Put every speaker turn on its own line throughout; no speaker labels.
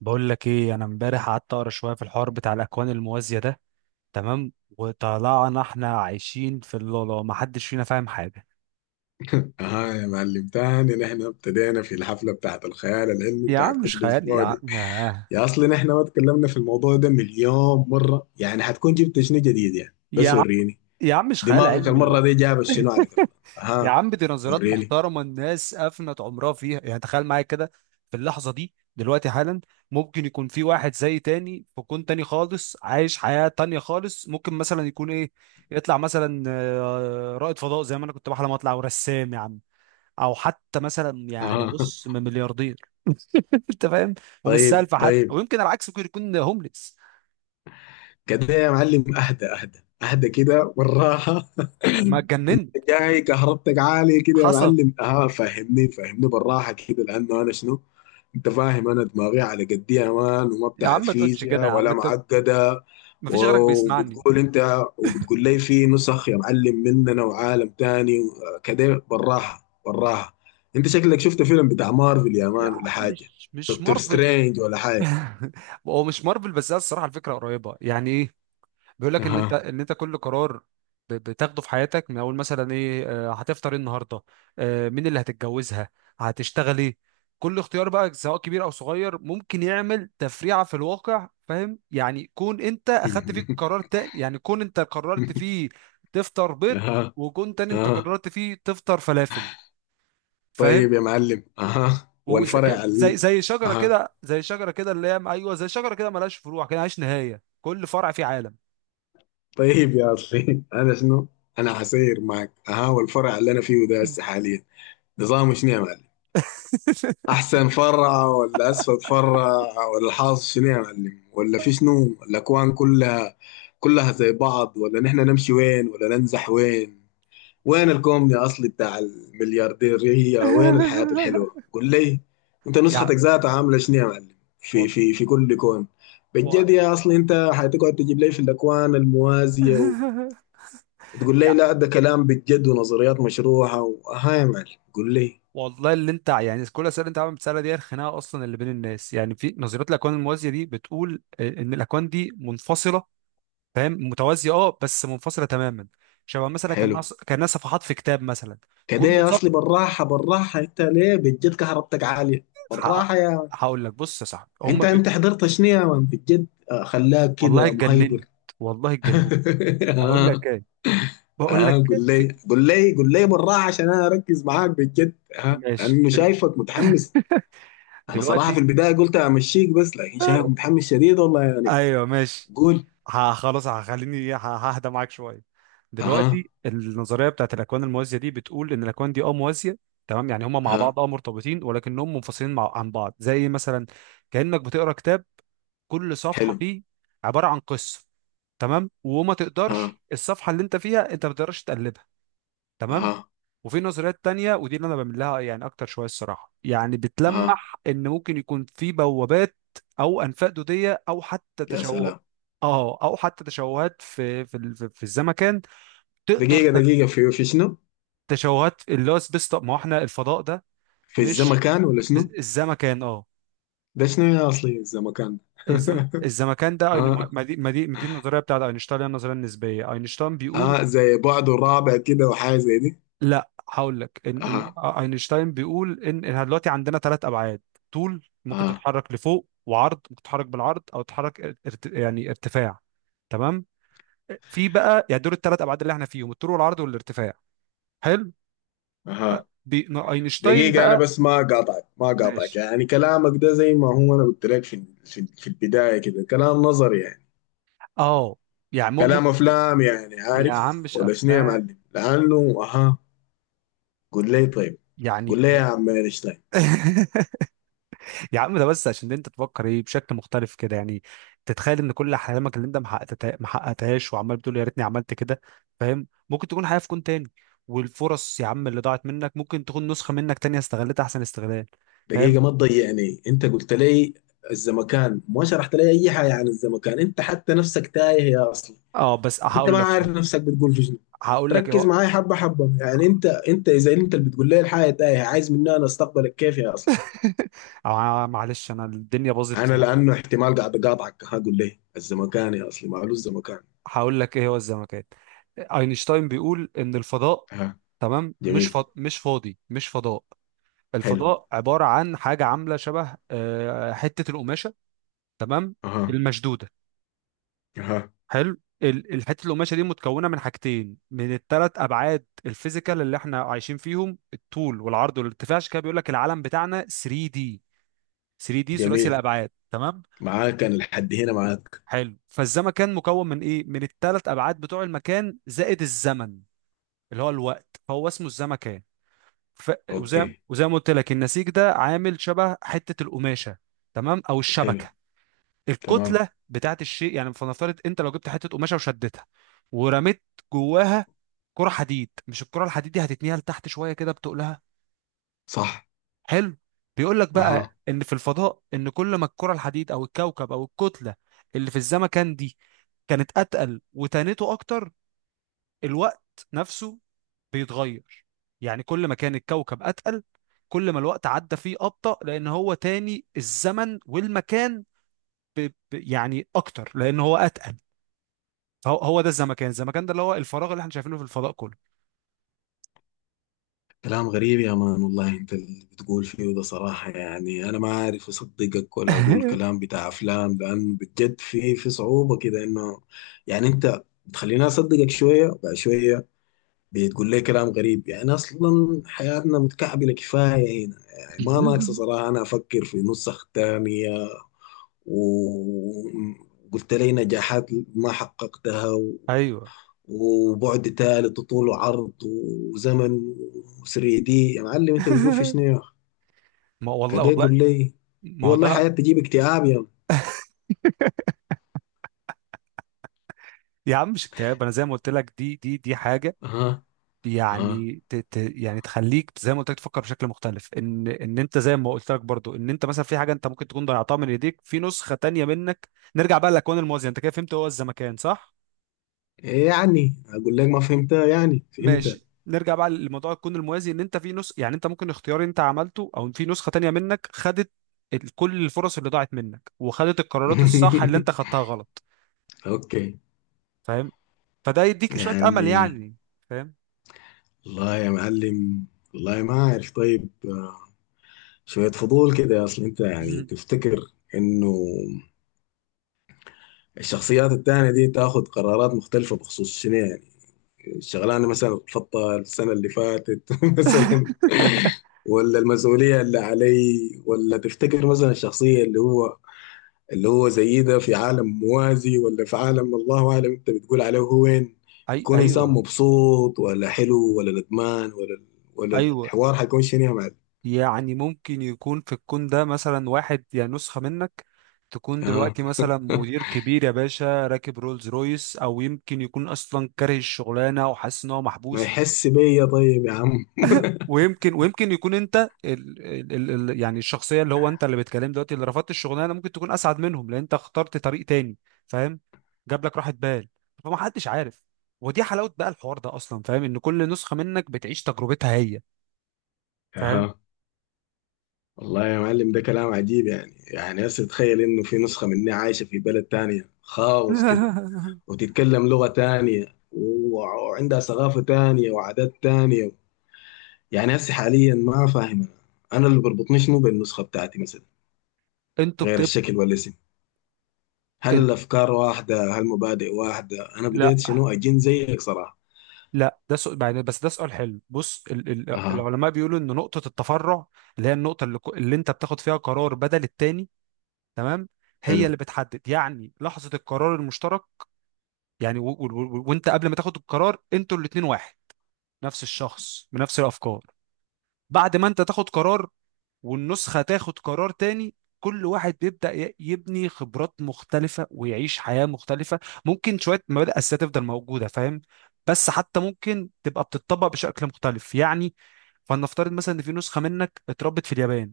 بقول لك ايه، انا امبارح قعدت اقرا شويه في الحوار بتاع الاكوان الموازيه ده. تمام. وطلعنا احنا عايشين في اللالا، ما حدش فينا فاهم حاجه.
اه يا معلم تاني، نحن ابتدينا في الحفلة بتاعت الخيال العلمي
يا
بتاعت
عم مش
كل
خيال، يا
اسبوع
عم
دي. يا اصلي، نحن ما اتكلمنا في الموضوع ده مليون مرة يعني، حتكون جبت شنو جديد يعني؟
يا
بس
عم
وريني،
يا عم مش خيال
دماغك
علمي
المرة دي جاب شنو، عليك الله؟
يا
اها،
عم دي نظريات
وريني.
محترمه، الناس افنت عمرها فيها. يعني تخيل معايا كده، في اللحظه دي دلوقتي حالا، ممكن يكون في واحد زي تاني في كون تاني خالص، عايش حياه تانيه خالص. ممكن مثلا يكون ايه، يطلع مثلا رائد فضاء زي ما انا كنت بحلم اطلع ورسام يا عم، او حتى مثلا يعني
اها.
بص من ملياردير. انت فاهم، ومش
طيب
سالفه حد، او
طيب،
يمكن العكس ممكن يكون هومليس.
كده يا معلم اهدى اهدى اهدى كده والراحة.
ما اتجننت.
جاي كهربتك عالية كده يا
حصل.
معلم. اه فهمني فهمني بالراحة كده، لأنه أنا شنو. أنت فاهم أنا دماغي على قدي يا مان، وما
يا
بتاعت
عم ما تقولش كده
فيزياء
يا عم،
ولا
انت
معقدة.
ما فيش غيرك بيسمعني.
وبتقول أنت، وبتقول لي في نسخ يا معلم مننا وعالم تاني. آه، كده بالراحة بالراحة. أنت شكلك شفت فيلم بتاع مارفل يا
يا
مان ولا
عم
حاجة؟
مش
دكتور
مارفل.
سترينج ولا حاجة؟
هو مش مارفل، بس هي الصراحه الفكره قريبه. يعني ايه، بيقول لك ان انت
أها.
كل قرار بتاخده في حياتك، من اول مثلا ايه، هتفطر ايه النهارده، مين اللي هتتجوزها، هتشتغل ايه. كل اختيار بقى، سواء كبير او صغير، ممكن يعمل تفريعه في الواقع. فاهم يعني؟ كون انت اخدت فيك قرار تاني، يعني كون انت قررت فيه تفطر بيض،
أها.
وكون تاني انت
أها.
قررت فيه تفطر فلافل. فاهم؟
طيب يا معلم، أها،
وزي ك-
والفرع
زي زي شجره
أها،
كده، زي شجره كده اللي هي، ايوه، زي شجره كده ملهاش فروع كده، ملهاش نهايه، كل فرع فيه عالم.
طيب يا اصلي انا شنو. انا حسير معك. ها، والفرع اللي انا فيه ده هسه حاليا نظامه شنو يا معلم؟ احسن فرع ولا اسفل فرع ولا الحاصل شنو يا معلم، ولا في شنو؟ الاكوان كلها، كلها زي بعض، ولا نحن نمشي وين، ولا ننزح وين؟ وين الكومن يا اصلي بتاع المليارديرية؟ وين الحياة الحلوة؟ قول لي. انت
يعني
نسختك ذاتها عاملة شنو يا معلم في
وال-
في في كل كون؟
و-
بجد يا اصلي، انت حتقعد تجيب لي في الاكوان الموازية تقول لي
يعني
لا ده كلام بجد ونظريات مشروحة وها يا معلم؟ قول لي.
والله اللي انت، يعني كل الاسئله اللي انت عم بتسالها دي، الخناقه اصلا اللي بين الناس. يعني في نظريه الاكوان الموازيه دي، بتقول ان الاكوان دي منفصله. فاهم؟ متوازيه، اه، بس منفصله تماما. شبه مثلا كان
حلو.
ناس كان ناس صفحات في كتاب مثلا.
كده
كل
يا
صفحه
اصلي بالراحة بالراحة. انت ليه بجد كهربتك عالية؟
حقق-
بالراحة يا مان.
هقول لك، بص يا صاحبي، هم
انت انت حضرت شنو يا مان بجد؟ آه، خلاك
والله
كده مهيبر.
اتجننت، والله اتجننت. اقول
اه.
لك ايه، بقول
اه
لك
قول
في...
لي قول لي قول لي بالراحة، عشان انا اركز معاك بجد. ها،
ماشي
لانه شايفك متحمس. انا صراحة في
دلوقتي.
البداية قلت امشيك بس، لكن شايفك متحمس شديد والله يعني.
ايوه ماشي.
قول.
خلاص، هخليني ههدى معاك شويه.
اها.
دلوقتي النظريه بتاعت الاكوان الموازيه دي بتقول ان الاكوان دي، اه، موازيه. تمام؟ يعني هما مع
اها
بعض، اه، مرتبطين ولكنهم منفصلين مع عن بعض. زي مثلا كانك بتقرا كتاب، كل صفحه
حلو.
فيه عباره عن قصه. تمام؟ وما
اها.
تقدرش الصفحه اللي انت فيها، انت ما تقدرش تقلبها. تمام.
اها.
وفي نظريات تانية، ودي اللي انا بعمل لها يعني اكتر شويه الصراحه، يعني
اها.
بتلمح ان ممكن يكون في بوابات او انفاق دوديه، او حتى
يا
تشوه
سلام.
اه او حتى تشوهات في في ال- في في الزمكان. تقدر
دقيقة
ت-
دقيقة، في شنو؟
تشوهات، اللي هو سبيس تايم. ما هو احنا الفضاء ده.
في
مش.
الزمكان ولا شنو؟
الزمكان، اه.
ده شنو يا أصلي الزمكان؟
الزمكان ده، أين-
اه.
ما دي ما دي ما دي النظريه بتاعت اينشتاين، اللي هي النظريه النسبيه. اينشتاين بيقول،
اه زي بعد الرابع كده وحاجة زي دي.
لا هقول لك إن إن
اها.
آه، اينشتاين بيقول ان إحنا دلوقتي عندنا ثلاث ابعاد. طول ممكن
اها.
تتحرك لفوق، وعرض ممكن تتحرك بالعرض، او تتحرك يعني ارتفاع. تمام؟ في بقى يعني دول الثلاث ابعاد اللي احنا فيهم، الطول والعرض والارتفاع. حلو.
اها.
اينشتاين
دقيقة، أنا
بقى،
بس ما قاطعك ما قاطعك
ماشي،
يعني كلامك ده زي ما هو، أنا قلت لك في البداية كده كلام نظري يعني.
اه، يعني
كلام أفلام يعني،
يا عم
عارف
مش
ولا شنو يا
افلام
معلم؟ لأنه اها. قول لي طيب.
يعني.
قول لي يا عم أينشتاين.
يا عم ده بس عشان انت تفكر ايه بشكل مختلف كده. يعني تتخيل ان كل احلامك اللي انت ما حققتهاش، وعمال بتقول يا ريتني عملت كده. فاهم؟ ممكن تكون حياة في كون تاني، والفرص يا عم اللي ضاعت منك ممكن تكون نسخة منك تانية استغلتها احسن استغلال. فاهم؟
دقيقة، ما تضيعني. انت قلت لي الزمكان، ما شرحت لي اي حاجة عن الزمكان، انت حتى نفسك تايه يا اصلا.
اه بس
انت
هقول
ما
لك،
عارف نفسك بتقول في شنو.
هقول لك ايه
ركز
هو.
معاي حبة حبة يعني. انت اذا انت اللي بتقول لي الحاجة تايه، عايز مني انا استقبلك كيف يا اصلا؟
معلش انا الدنيا باظت
انا
يعني.
لانه احتمال قاعد اقاطعك، هقول لي الزمكان يا اصلي، معلوش الزمكان.
هقول لك ايه هو الزمكان. اينشتاين بيقول ان الفضاء،
ها،
تمام، مش
جميل.
مش فاضي، مش فضاء.
حلو.
الفضاء عبارة عن حاجة عاملة شبه حتة القماشة، تمام،
اها.
المشدودة.
اها.
حلو. الحتة القماشة دي متكونة من حاجتين، من الثلاث أبعاد الفيزيكال اللي احنا عايشين فيهم، الطول والعرض والارتفاع. عشان كده بيقول لك العالم بتاعنا 3 دي. 3 دي، ثلاثي
جميل.
الأبعاد. تمام؟
معاك انا لحد هنا معاك.
حلو. فالزمكان مكون من ايه؟ من الثلاث أبعاد بتوع المكان، زائد الزمن اللي هو الوقت. فهو اسمه الزمكان. ف... وزي
اوكي.
وزي ما قلت لك، النسيج ده عامل شبه حتة القماشة، تمام، او
حلو.
الشبكة.
تمام.
الكتله بتاعت الشيء، يعني فلنفترض انت لو جبت حته قماشه وشدتها ورميت جواها كره حديد. مش الكره الحديد دي هتتنيها لتحت شويه كده، بتقلها.
صح.
حلو. بيقول لك
اها.
بقى ان في الفضاء، ان كل ما الكره الحديد او الكوكب او الكتله اللي في الزمكان دي كانت اتقل وتانته اكتر، الوقت نفسه بيتغير. يعني كل ما كان الكوكب اتقل، كل ما الوقت عدى فيه ابطأ، لان هو تاني الزمن والمكان ب... يعني اكتر، لان هو اتقل. هو هو ده الزمكان. الزمكان ده اللي هو الفراغ اللي احنا شايفينه في الفضاء كله.
كلام غريب يا مان والله، انت اللي بتقول فيه ده صراحة يعني، انا ما عارف اصدقك ولا اقول كلام بتاع افلام، لانه بجد في صعوبة كده انه. يعني انت بتخليني اصدقك شوية بعد شوية. بتقول لي كلام غريب يعني، اصلا حياتنا متكعبلة كفاية هنا يعني، ما ناقصة صراحة انا افكر في نسخ تانية. وقلت لي نجاحات ما حققتها،
ايوه.
وبعد ثالث وطول وعرض وزمن و3 دي، يا معلم انت بتقول في شنو يا اخي؟
ما والله،
كده
والله
يقول لي. اي
ما هو
والله حياة
ده.
تجيب اكتئاب يا م.
يا عم مش اكتئاب، انا زي ما قلت لك دي، دي حاجه
اها. اها
يعني ت ت يعني تخليك زي ما قلت لك تفكر بشكل مختلف، ان انت زي ما قلت لك برضو، ان انت مثلا في حاجه انت ممكن تكون ضيعتها من ايديك، في نسخه تانية منك. نرجع بقى للاكوان الموازيه. انت كده فهمت هو الزمكان، صح؟
ايه يعني؟ اقول لك ما فهمتها، يعني فهمتها.
ماشي. نرجع بقى لموضوع الكون الموازي، ان انت في نسخ، يعني انت ممكن اختيار انت عملته، او في نسخة تانية منك خدت كل الفرص اللي ضاعت منك، وخدت القرارات الصح اللي انت خدتها غلط.
اوكي.
فاهم؟ فده يديك شوية امل
يعني
يعني. فاهم؟
والله يا معلم، والله ما عارف طيب. شوية فضول كده، اصل انت يعني
مهم.
تفتكر انه الشخصيات التانية دي تاخد قرارات مختلفة بخصوص شنو يعني؟ الشغلانه مثلا اترفضتها السنه اللي فاتت مثلا؟ ولا المسؤوليه اللي علي؟ ولا تفتكر مثلا الشخصيه اللي هو، اللي هو زي ده، في عالم موازي ولا في عالم الله اعلم انت بتقول عليه هو وين،
اي
يكون انسان
ايوه.
مبسوط ولا حلو ولا ندمان، ولا ولا
ايوه،
الحوار حيكون شنو يا معلم؟
يعني ممكن يكون في الكون ده مثلا واحد يا نسخة منك، تكون
اه،
دلوقتي مثلا مدير كبير يا باشا، راكب رولز رويس، او يمكن يكون اصلا كاره الشغلانه وحاسس ان هو
ما
محبوس.
يحس بيا طيب يا عم.
ويمكن يكون انت ال ال ال يعني الشخصيه اللي هو انت، اللي بتكلم دلوقتي، اللي رفضت الشغلانه، ممكن تكون اسعد منهم لان انت اخترت طريق تاني. فاهم؟ جاب لك راحه بال، فما حدش عارف. ودي حلاوه بقى الحوار ده اصلا، فاهم؟ ان كل نسخه منك بتعيش تجربتها هي. فاهم؟
اها. والله يا معلم ده كلام عجيب يعني. يعني هسه تخيل انه في نسخة مني عايشة في بلد تانية خالص كده، وتتكلم لغة تانية وعندها ثقافة تانية وعادات تانية. يعني هسه حاليا ما فاهم، أنا اللي بربطني شنو بالنسخة بتاعتي مثلا،
انتوا
غير
بتبقى
الشكل والاسم؟ هل
انت...
الافكار واحدة؟ هل المبادئ واحدة؟ انا
لا،
بديت شنو، اجن زيك صراحة.
لا، ده سؤال يعني، بس ده سؤال حلو. بص،
اها.
العلماء بيقولوا ان نقطه التفرع، اللي هي النقطه اللي انت بتاخد فيها قرار بدل التاني، تمام، هي
حلو.
اللي بتحدد يعني لحظه القرار المشترك. يعني وانت قبل ما تاخد القرار، انتوا الاتنين واحد، نفس الشخص بنفس الافكار. بعد ما انت تاخد قرار والنسخه تاخد قرار تاني، كل واحد بيبدا يبني خبرات مختلفه ويعيش حياه مختلفه. ممكن شويه مبادئ اساسيه تفضل موجوده، فاهم؟ بس حتى ممكن تبقى بتطبق بشكل مختلف يعني. فلنفترض مثلا ان في نسخه منك اتربت في اليابان،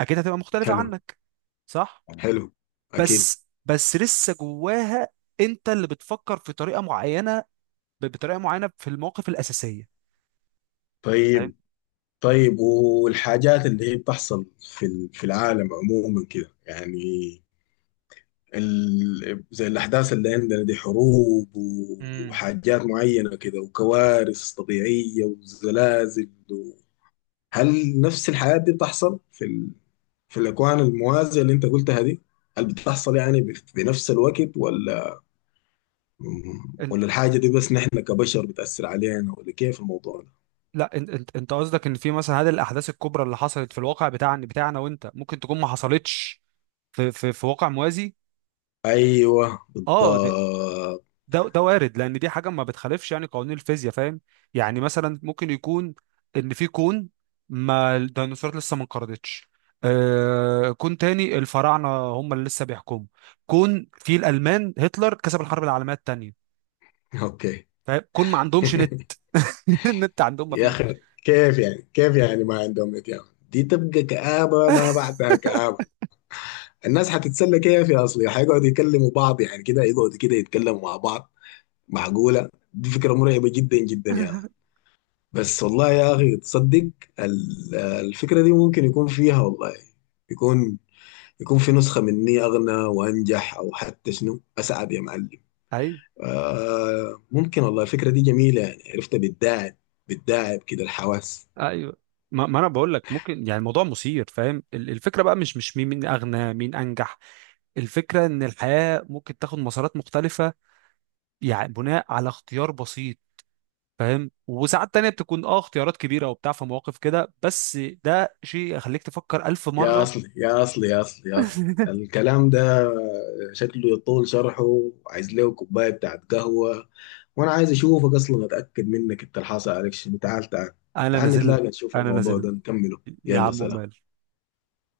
اكيد هتبقى مختلفه
حلو.
عنك، صح؟
حلو. اكيد.
بس لسه جواها انت اللي بتفكر في طريقه معينه، بطريقه معينه في المواقف الاساسيه. فاهم؟
طيب. طيب، والحاجات اللي هي بتحصل في في العالم عموما كده يعني، زي الأحداث اللي عندنا دي، حروب
امم
وحاجات معينة كده وكوارث طبيعية وزلازل هل نفس الحاجات دي بتحصل في في الأكوان الموازية اللي أنت قلتها دي؟ هل بتحصل يعني بنفس الوقت، ولا
انت،
ولا الحاجة دي بس نحن كبشر بتأثر علينا، ولا كيف الموضوع ده؟
لا، انت انت قصدك ان في مثلا هذه الاحداث الكبرى اللي حصلت في الواقع بتاعنا، وانت ممكن تكون ما حصلتش في في واقع موازي.
أيوه
اه، ده،
بالضبط.
ده وارد، لان دي حاجه ما بتخالفش يعني قوانين الفيزياء. فاهم؟ يعني مثلا ممكن يكون ان في كون ما الديناصورات لسه ما انقرضتش، كون تاني الفراعنه هم اللي لسه بيحكموا، كون في الالمان هتلر كسب الحرب العالميه الثانيه.
أوكي.
فاهم؟ كون ما عندهمش النت، عندهم ما
يا
فيش.
أخي، كيف يعني؟ كيف يعني ما عندهم إتيان؟ دي تبقى كآبة ما بعدها كآبة. الناس هتتسلى كيف يا اصلي؟ هيقعدوا يكلموا بعض يعني كده، يقعدوا كده يتكلموا مع بعض؟ معقولة؟ دي فكرة مرعبة جدا جدا يعني. بس والله يا اخي، تصدق الفكرة دي ممكن يكون فيها والله، يكون يكون في نسخة مني اغنى وانجح او حتى شنو اسعد يا معلم؟
ايوه.
آه ممكن والله. الفكرة دي جميلة يعني، عرفتها بتداعب بتداعب كده الحواس.
ايوه ما انا بقول لك، ممكن يعني الموضوع مثير. فاهم؟ الفكره بقى مش مين مين اغنى، مين انجح. الفكره ان الحياه ممكن تاخد مسارات مختلفه، يعني بناء على اختيار بسيط. فاهم؟ وساعات تانية بتكون، اه، اختيارات كبيره وبتاع في مواقف كده، بس ده شيء يخليك تفكر الف
يا
مره.
أصلي يا أصلي يا أصلي يا أصلي، الكلام ده شكله يطول شرحه. عايز له كوباية بتاعت قهوة، وأنا عايز أشوفك أصلا أتأكد منك. أنت الحاصل عليك شنو؟ تعال تعال.
انا
تعال
نازل لك،
نتلاقى نشوف
انا
الموضوع
نازل
ده نكمله.
لك. يا
يلا
عم
سلام.
مال